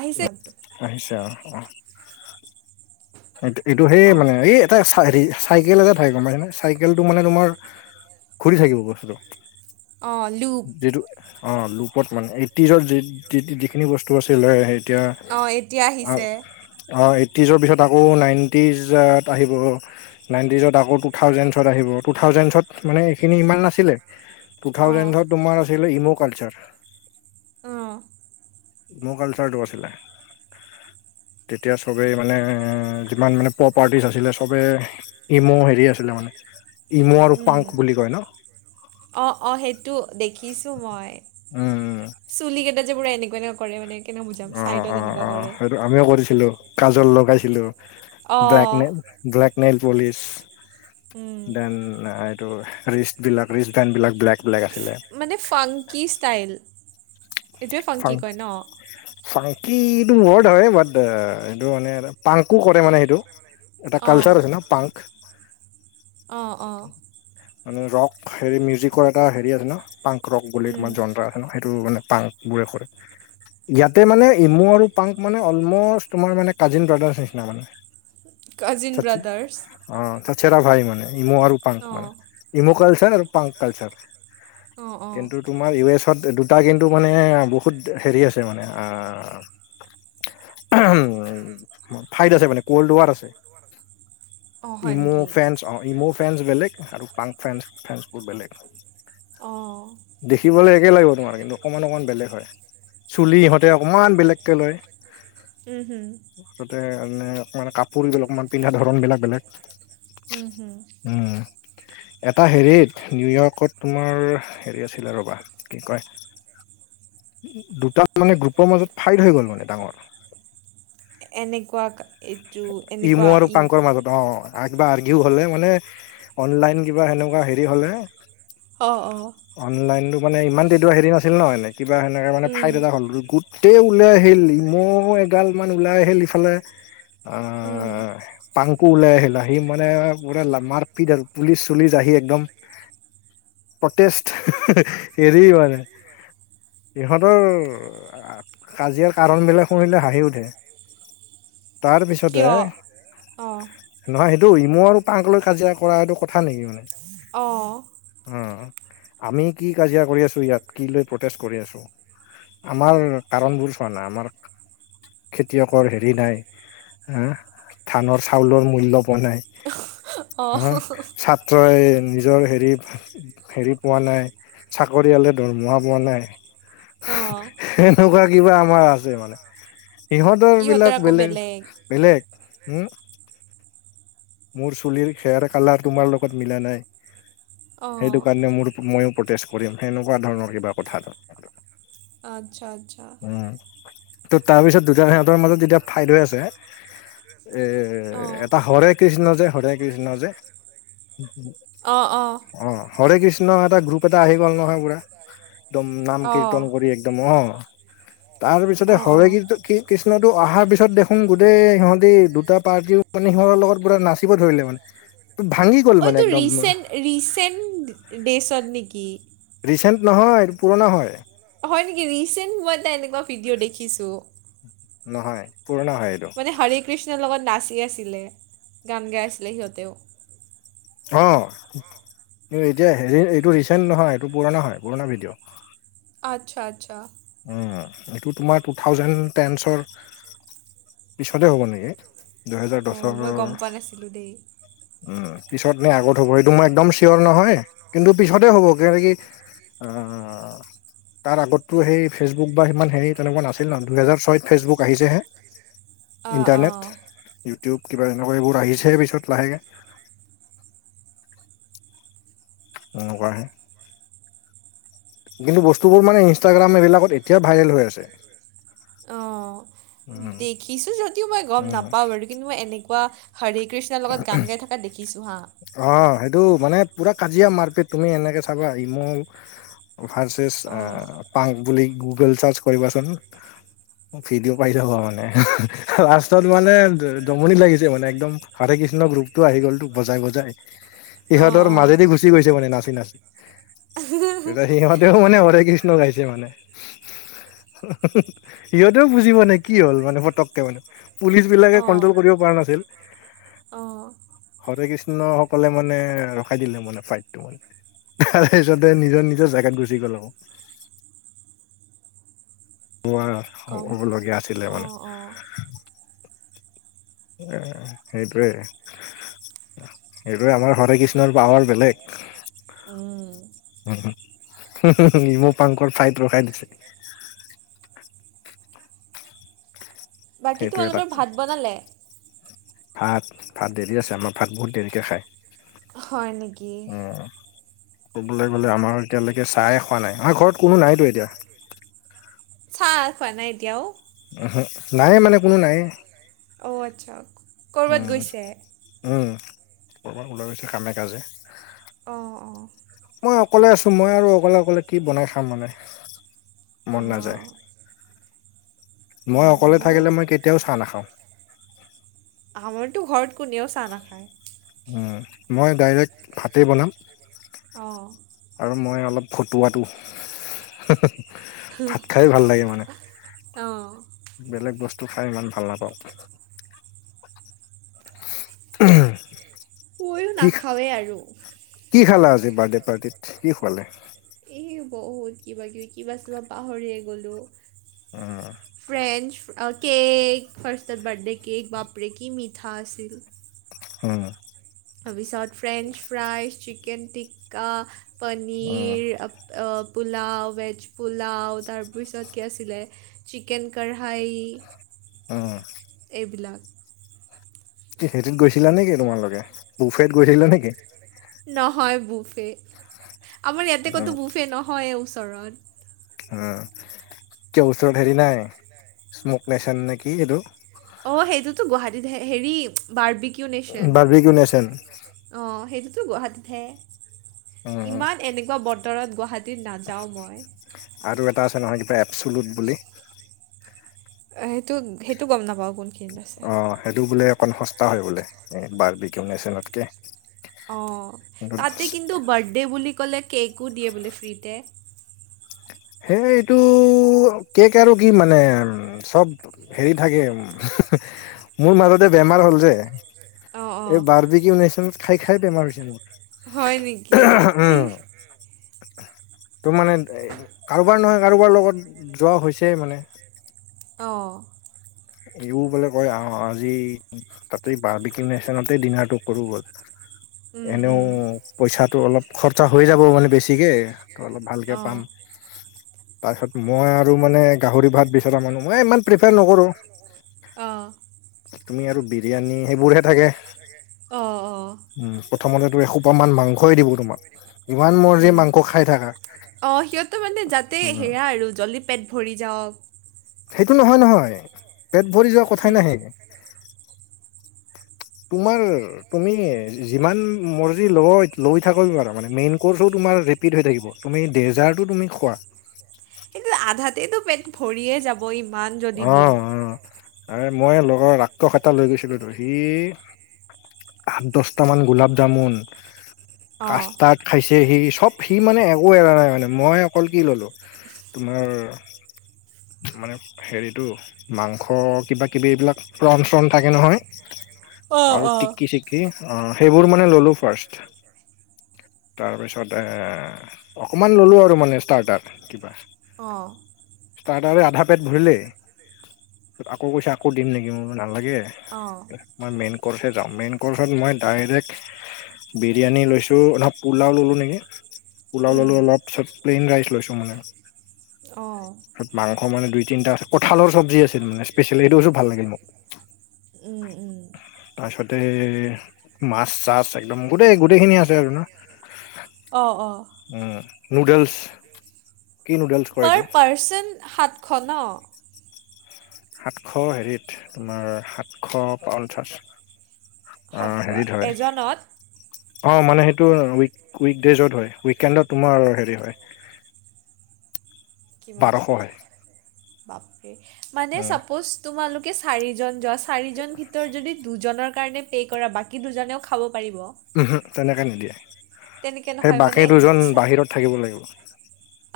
আহিছে আহিছে। অ, অ এই- এইটো সেই অঁ মানে এই এটা হেৰি চাইকেল এটা থাকে গম পাইছে নে? চাইকেলটো মানে তোমাৰ ঘূৰি থাকিব বস্তুটো অ লু যিটো অঁ লোপত মানে, এইটিজত যি যিখিনি বস্তু আছিল ল সেই অ এতিয়া আহিছে। অঁ এইটিজৰ পিছত আকৌ নাইণ্টিজত আহিব। নাইণ্টিজত আকৌ টু থাউজেণ্ডছত আহিব, টু থাউজেণ্ডছত মানে এইখিনি ইমান নাছিলে। টু অঁ থাউজেণ্ডত তোমাৰ আছিল ইম' কালচাৰ। অঁ। ইম'কালচাৰটো আছিলে। তেতিয়া চবেই মানে যিমান মানে প্ৰপাৰ্টিছ আছিলে চবেই ইমৌ হেৰি আছিলে মানে, ইমৌ আৰু উম পাংক বুলি কয় ন? অঁ অঁ, সেইটো দেখিছোঁ মই, উম, চুলি কেইটা যে পুৰা এনেকুৱা এনেকুৱা কৰে মানে কেনেকৈ বুজাম, অ', ছাইডত অ', এনেকুৱা অ', কৰে। সেইটো আমিও কৰিছিলো, কাজল লগাইছিলোঁ, অঁ ব্লেকনে ব্লেক নেইল পলিচ, উম ডেন টো ৰিষ্ঠ বিলাক ৰিষ্ট ফেন বিলাক ব্লেক ব্লেক আছিলে। মানে ফাংকী ষ্টাইল, এইটোৱে ফাং ফাংকী কয় ন? ফাংকিটো ৱৰ্ড হয়, বাট এইটো মানে পাংকো কৰে মানে সেইটো এটা কালচাৰ আছে ন পাংক? অ অ। মানে ৰক হেৰি মিউজিকৰ এটা হেৰি আছে ন, পাংক ৰক বুলি উম তোমাৰ যন্ত্ৰ সেইটো মানে পাং বোৰে কৰে। ইয়াতে মানে ইমু আৰু পাংক মানে অলমষ্ট তোমাৰ মানে কাজিন ব্ৰাদাৰছ নিচিনা মানে। Cousin brothers. অ', চ চেৰা ভাই মানে, ইমৌ আৰু পাং অঁ মানে। ইমৌ কালচাৰ আৰু পাংক কালচাৰ। অ', অ'। কিন্তু তোমাৰ ইউ এছত দুটা কিন্তু মানে বহুত হেৰি আছে মানে। উম্, ফাইড আছে মানে কল্ড ৱাৰ আছে। অঁ হয় ইমৌ' নেকি ফ্ৰান্স ইমৌ' ফ্ৰেন্স বেলেগ আৰু পাং ফ্ৰেন্স বেলেগ। অ'। দেখিবলৈ একে লাগিব তোমাৰ, কিন্তু অকমান অকণমান বেলেগ হয়, চুলি ইহঁতে অকনমান বেলেগকে লয়। উম্, উম্। তাতে মানে অকনমান কাপোৰ বিলাক অকনমান পিন্ধা ধৰণ বেলেগ বেলেগ। উম্, উম্। উম্। এটা হেৰিত, নিউয়ৰ্কত তোমাৰ হেৰি আছিলে ৰ'বা কি কয়! দুটা মানে গ্ৰুপৰ মাজত ফাইট হৈ গ'ল মানে ডাঙৰ। এনেকুৱা এইটো, ইমু এনেকুৱা আৰু পাংকৰ ই মাজত অ'। আগ বা আৰ্গিউ হ'লে মানে অনলাইন কিবা সেনেকুৱা হেৰি হ'লে। অ', অ'। অনলাইনটো মানে ইমান এটা হেৰি নাছিল ন? এনে কিবা সেনেকে মানে উম ফাইট এটা হ'ল গুট তে ওলাই আহিলি, ইমৌ এগাল মান ওলাই আহিল ইফালে। অ'। উম অ', পাংকু ওলাই আহিল। আহি মানে পুৰা মাৰপিট আৰু পুলিচ চুলিচ আহি একদম। প্ৰটেষ্ট এৰি মানে। ইহঁতৰ কাজিয়াৰ কাৰণবিলাক শুনিলে হাঁহি উঠে। তাৰপিছতে, কিয় অঁ নহয়, সেইটো ইমৌ আৰু পাংক লৈ কাজিয়া কৰা এইটো কথা নেকি? অ'। অ', আমি কি কাজিয়া কৰি আছোঁ ইয়াত, কি লৈ প্ৰটেষ্ট কৰি আছোঁ। আমাৰ কাৰণবোৰ চোৱা নাই, আমাৰ খেতিয়কৰ হেৰি নাই। হা, ধানৰ চাউলৰ মূল্য পোৱা নাই। অঁ হা, ছা তই নিজৰ হেৰিত হেৰি পোৱা নাই, চাকৰিয়ালে দৰমহা পোৱা নাই। অঁ এনেকুৱা কিবা আমাৰ আছে মানে, সিহঁতৰ বিলাক বেলেগ। বেলেগ, উম্। মোৰ চুলিৰ হেয়াৰ কালাৰ তোমাৰ লগত মিলা নাই। অঁ সেইটো কাৰণে মোৰ ময়ো প্ৰটেষ্ট কৰিম, সেনেকুৱা ধৰণৰ কিবা কথা। আচ্ছা, আচ্ছা। উম, ত' তাৰপিছত দুটা সিহঁতৰ মাজত যেতিয়া ফাইট হৈ আছে। এ অঁ এটা হৰে কৃষ্ণ যে, হৰে কৃষ্ণ যে। অ', অ'। অ হৰে কৃষ্ণ এটা গ্ৰুপ এটা আহি গ'ল নহয় পুৰা। একদম নাম অঁ কীৰ্তন কৰি একদম অ তাৰ পিছতে অঁ হৰে অঁ কন্তূ কি কৃষ্ণটো অহাৰ পিছত দেখো। সোন গোটেই সিহঁতে দুটা পাৰ্টিও মানে সিহঁতৰ লগত পুৰা নাচিব ধৰিলে মানে ভাঙি। গ'ল মানে অটো একদম ৰিচেণ্ট ৰিচেণ্ট ডে ডেচত নেকি। ৰিচেণ্ট নহয় এইটো পুৰণা হয়। হয় নেকি ৰিচেণ্ট মই এটা এনেকুৱা ভিডিঅ' দেখিছো। নহয় পুৰনা হয়। এইটো মানে হৰে কৃষ্ণৰ লগত নাচি আছিলে গান গাই আছিলে সিহঁতেও। অহ, এতিয়া হেৰি এইটো ৰিচেণ্ট নহয় এইটো পুৰণা হয় পুৰণা ভিডিঅ'। আচ্ছা, আচ্ছা এইটো তোমাৰ টু থাউজেণ্ড টেন চৰ। পিছতে হ'ব নেকি দুহেজাৰ অঁ দছৰ। মই গম পোৱা নাছিলোঁ দেই উম, পিছত নে আগত হ'ব সেইটো মই একদম চিয়'ৰ নহয়। কিন্তু পিছতে হ'ব মানে কি। উম তাৰ আগতো সেই। ফেচবুক বা ইমান হেৰি তেনেকুৱা নাছিল নহ দুহেজাৰ ছয়ত ফেচবুক আহিছে হে। অঁ অঁ ইণ্টাৰনেট ইউটিউব কিবা এনেকুৱা এইবোৰ আহিছেহে পিছত লাহেকৈ। এনেকুৱাহে। কিন্তু বস্তুবোৰ মানে ইনষ্টাগ্ৰাম এইবিলাকত এতিয়া ভাইৰেল হৈ আছে। অহ। উম দেখিছো যদিও মই গম উম নাপাও বাৰু। কিন্তু মই এনেকুৱা হৰি কৃষ্ণৰ লগত গান গাই থকা দেখিছো। দেখিছো হা। অহ, সেইটো মানে পুৰা কাজিয়া মাৰপিট তুমি এনেকে চাবা ইিমৌ। ভাৰচেচ অ', পাৰ্ত বুলি গুগল চাৰ্চ কৰিবাচোন। ভিডিঅ' পাই যাবা মানে লাষ্টত মানে জমনি লাগিছে মানে একদম। হৰে কৃষ্ণ গ্ৰুপটো আহি গল বজাই গল। অ', ইহঁতৰ অ'। মাজেদি গুচি গৈছে মানে নাচি- নাচি। এতিয়া সিহঁতেও মানে হৰে কৃষ্ণ গাইছে মানে। সিহঁতেও বুজি পোৱা নাই মানে কি হ'ল মানে ফতককে মানে। পুলিচ বিলাকে কন্ট্ৰল কৰিব পৰা নাছিল। অহ, হৰে কৃষ্ণসকলে মানে ৰখাই দিলে মানে ফাইটটো মানে। তাৰ পিছতে নিজৰ নিজৰ জেগাত গুচি গ'ল আৰু। হোৱা হ'বলগীয়া আছিলে মানে। অ'হ। অহ, হেইটোৱে। সেইটোৱে আমাৰ হৰে কৃষ্ণৰ পাৱাৰ বেলেগ। উম। উম, মোৰ পাংকৰ ফাইট ৰখাই দিছে। বাকী সেইটো এটা তোমালোকৰ ভাত বনালে? ভাত, ভাত দেৰি আছে আমাৰ ভাত বহুত দেৰিকৈ খায়। হয় নেকি? উম, অহ ক'বলৈ গ'লে অ'। আমাৰ এতিয়ালৈকে চাই খোৱা নাই আমৰ ঘৰত কোনো নাইতো এতিয়া। চাহ খোৱা নাই এতিয়াও। অউহু নায়ে মানে কোনো নায়েই। অহ, আচ্ছা। ক'ৰবাত উম গৈছে? উম ক'ৰবাত ওলাই গৈছে কামে কাজে। অঁ অঁ মই অকলে আছোঁ, মই আৰু অকলে অকলে কি বনাই খাম মানে মন নাযায় অঁ মই অকলে থাকিলে মই কেতিয়াও চাহ নাখাওঁ। আমাৰতো ঘৰত কোনেও চাহ নাখায়। ওম, মই ডাইৰেক্ট ভাতেই বনাম অ', আৰু মই অলপ ফটুৱাটো ভাত খাই ভাল লাগে মানে অঁ বেলেগ বস্তু খাই ইমান ভাল নাপাওঁ। মইয়ো কি নাখাওঁৱে আৰু কি খালা আজি বাৰ্থডে পাৰ্টিত কি খুৱালে? এই বহুত কিবা কিবি কিবা আছিল পাহৰিয়ে গ'লো। উম ফ্ৰেঞ্চ, কেক ফাৰ্ষ্টত বাৰ্থডে কেক বাপৰে কি মিঠা আছিল। উম তাৰপিছত ফ্ৰেঞ্চ ফ্ৰাই, চিকেন টিক্কা, উম পনীৰ পোলাও ভেজ পোলাও তাৰপিছত কি আছিলে? চিকেন কঢ়ায়ী উম এইবিলাক কি সেইটোত গৈছিলা নেকি তোমালোকে বুফেত গৈছিলা নেকি? নহয় বুফে আমাৰ অ ইয়াতে ক'তো অ বুফে নহয়ে ওচৰত। উ কিয় ওচৰত হেৰি নাই স্মক নেচন নে কি এইটো? অঁ সেইটোতো গুৱাহাটীত হে হেৰি বাৰ্বিকিউ নেশ্যন। বাৰ্বিকিউ নেচন অ সেইটোতো গুৱাহাটীতহে উম ইমান এনেকুৱা বতৰত গুৱাহা- -টীত নাযাওঁ মই। আৰু এটা আছে নহয় কিবা এপচুলুত বুলি অ সেইটো সেইটো গম নাপাওঁ কোন। অ সেইটো বোলে অকণ সস্তা হয় বোলে এ বাৰ্বিকিউ নেশ্যনতকে। অঁ তাতে কিন্তু বাৰ্থডে' বুলি ক'লে কেকো দিয়ে বোলে ফ্ৰীতে। হেই এইটো কেক আৰু কি মানে চব হেৰি থাকে, মোৰ মাজতে বেমাৰ হ'ল যে অঁ অঁ এই বাৰ্বি কিউ নেশ্যন খাই খাই বেমাৰ হৈছে মোৰ। হয় নেকি? সেই উম ত' মানে কাৰোবাৰ নহয় কাৰোবাৰ লগত যোৱা হৈছেই মানে। অ ইও বোলে কয় আহ আজি তাতেই বাৰ্বি কিউ নেশ্যনতেই ডিনাৰটো কৰো বল উম এনেও উম পইচাটো অলপ খৰচা হৈ যাব মানে বেছিকে ত অলপ ভালকৈ অঁ পাম। তাৰপিছত মই আৰু মানে গাহৰি ভাত বিচৰা মানুহ, মই ইমান প্ৰিফাৰ নকৰোঁ। অঁ তুমি আৰু বিৰিয়ানী সেইবোৰহে থাকে। অঁ অঁ ওম প্ৰথমতেতো এসোপামান মাংসই দিব তোমাক। ইমান মৰ্জি উম মাংস খাই থাকা অ সিহঁতে মানে যাতে উম, হেয়া আৰু জল্দি পেট, ভৰি যাওঁক। সেইটো নহয় নহয় পেট, ভৰি যোৱা কি কথাই নাহে। তোমাৰ তুমি যিমান মৰ্জি ল লৈ থাক পাৰা মানে মেইন কৰ্চো তোমাৰ ৰিপিট হৈ থাকিব। তুমি ডেজাৰ্টটো তুমি খোৱা। কিন্তু আধাতেইতটো পেট, ভৰিয়ে যাব ইমান যদি দিয়ে। অ', অ', মই লগৰ ৰাক্ষস এটা লৈ গৈছিলো তো সি দহট মান গোলাপ জামুন, অঁ কাষ্টাৰ খাইছে সি সব সি মানে একো এৰা নাই মানে মই অকল কি ললো। তোমাৰ মানে হেৰিটো মাংস, কিবা কিবি এইবিলাক ৰণ চন থাকে নহয় অঁ আৰু অঁ টিকি- চিকি অ সেইবোৰ মানে ললো ফাৰ্ষ্ট। তাৰপিছত এ অকণমান ল'লো আৰু মানে ষ্টাৰ্টাৰ, কিবা অঁ ষ্টাৰ্টাৰে, আধা পেট, ভৰিলেইছত আকৌ কৈছে আকৌ দিম নেকি মোৰে ভাল লাগে। অঁ মই মেইন কৰ্ছে যাম মেইন কৰ্ছত মই ডাইৰেক্ট বিৰিয়ানী, লৈছোঁ নহ পোলাও ল'লোঁ নেকি? পুলাও উম ললো অলপ পিত প্লেইন ৰাইচ, লৈছো মানে অঁ তত মাংস, মানে দুই তিনিটা আছে কঁঠালৰ, চব্জি আছিল মানে স্পেচিয়েল এইটোছ ভাল লাগে মোক। ওম ওম তাৰিছতে মাছ -চাছ একদম গোটেই গোটেইখিনি আছে আৰু ন। অ অ নুডেলছ, পা পাৰ্চন সাতশ, ন। সাতশ, হেৰিত তোমাৰ সাতশ পঞ্চাছ, অ সাত হেৰিত হয় এজনত- অ মানে সেইটো উ উইকডজত হয় উইকেডত তোমাৰ হে হয়। বাৰশ হয়। বাপৰেই মানে উম চাপজ তোমালোকে চাৰিজন যোৱা। চাৰিজন ভিতৰত যদি দুজনৰ কাৰণে পে', কৰা বাকী দুজনেও খাব পাৰিব। উম হম তেনেকে নিদিয়ে তেনেকে সেই নহয় মানে বাকী দুজন চা- বাহিৰত থাকিব লাগিব।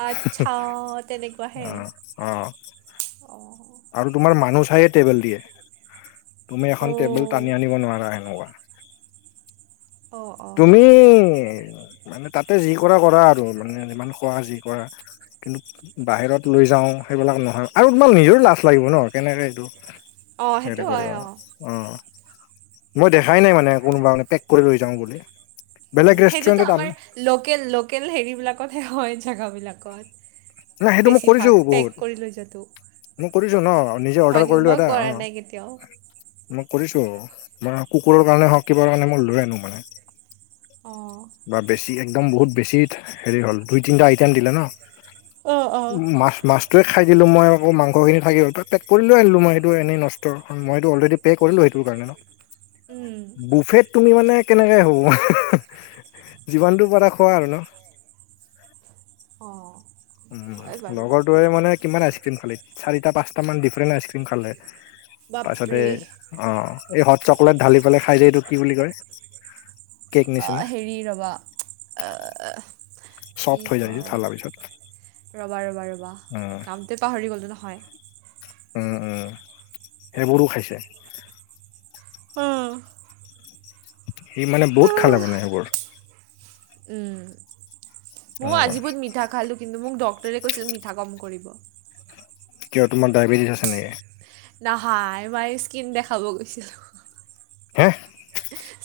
আচ্ছা তেনেকুৱাহে অ অ অ আৰু তোমাৰ মানুহ চাইয়ে টেবেল দিয়ে তুমি এখন টেবুল, অ', টানি আনিব নোৱাৰা এেনেকুৱা অ', তুমি অ', মানে তাতে যি কৰা কৰা আৰু মানে ইমান খোৱা যি কৰা। কিন্তু? বাহিৰত লৈ যাওঁ সেইবিলাক নহয় আৰু তোমাৰ নিজৰ লাজ লাগিব ন। কেনেকে এইটো অ', সেই সেইটো কৰিব হয় অ মই দেখাই নাই মানে কোনোবা মে পেক, কৰি লৈ যাওঁ বুলি। উ বেলেগ সেইটোতো ৰেষ্টুৰেণ্টত আন আমাৰ লোকেল -লোকেল হেৰিবলাকতহে হয় জেগাবলাকত। নাই সেইটো মই কৰিছো বহুত মই কৰিছো ন নিজে হয় অৰ্ডাৰ, নেকি কৰিলো মই এটা কৰা অঁ নাই কেতিয়াও। মই কৰিছো কুকুৰৰ, কাৰণে হওক কিবাৰ কাৰণে মই লৈ আনো মানে। অ বা বেছি একদম বহুত বেছি হেৰি হ'ল দুই -তিনিটা আইটেম দিলে ন। অঁ অঁ উ মাছ, - মাছ সেইটো খাই দিলোঁ মইকৌ মাংসখিনি, থাকিলঁ ত পেক কৰিলে আনিলো মই স এইটো এই নষ্ট কাৰ মইটো অলৰেড, পে', কৰিলোঁ সেইটো কাৰণে। উম। বুফেত তুমি মানে কেনেকে হ'ব যিমানটো পৰা খোৱা আৰু ন। অ। উ লগৰটোৱে মানে কিমান আইচক্ৰীম খালে, চাৰিটা পাঁচটা মান ডিফাৰেন্ট আইচক্ৰীম খালে। তাৰ পছতে বাপৰে অ এই হট চকলেট ঢালি পেলাই খাই যে এইটো কি বুলি কয়? কেক অ নিচিনা হেৰি ৰ'বা অ কি চফ্ট হৈ যায় যে কয় ঢালাৰ পিছত ৰ'বা-ৰ'বা-ৰ'বা উম নামটোৱে পাহৰি গ'লত নহয়। উম উম সেইবোৰো খাইছে। উম সি মানে বহুত খালে মানে সেইবোৰ। উম। অ, মইয়ো আজি বহুত মিঠা খালো কিন্তু মোক ডক্টৰে কৈছিল মিঠা কম কৰিব। কিয় তোমাৰ ডায়বেটিছ আছে নেকি? নহয় মই স্কিন দেখাব গৈছিলো। হা?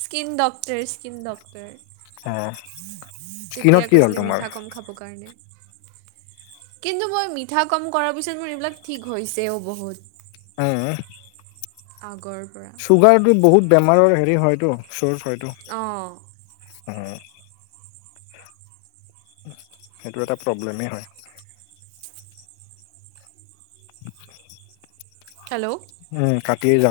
Skin doctor, skin doctor. অ স্কিনত তেতিয়া কি হ'ল কৈছিলে তোমাৰ মিঠা কম খাব কাৰণে। কিন্তু মই মিঠা কম কৰাৰ পিছত মোৰ এইবিলাক ঠিক হৈছেও বহুত। উম আগৰ পৰা। ছুগাৰটো বহুত বেমাৰৰ হেৰি হয়টো, চ'ৰ্চ হয়টো। অ'। উম। সেইটো এটা প্ৰব্লেমেই হয়। [unintelligible] হেল্ল' উম [unintelligible]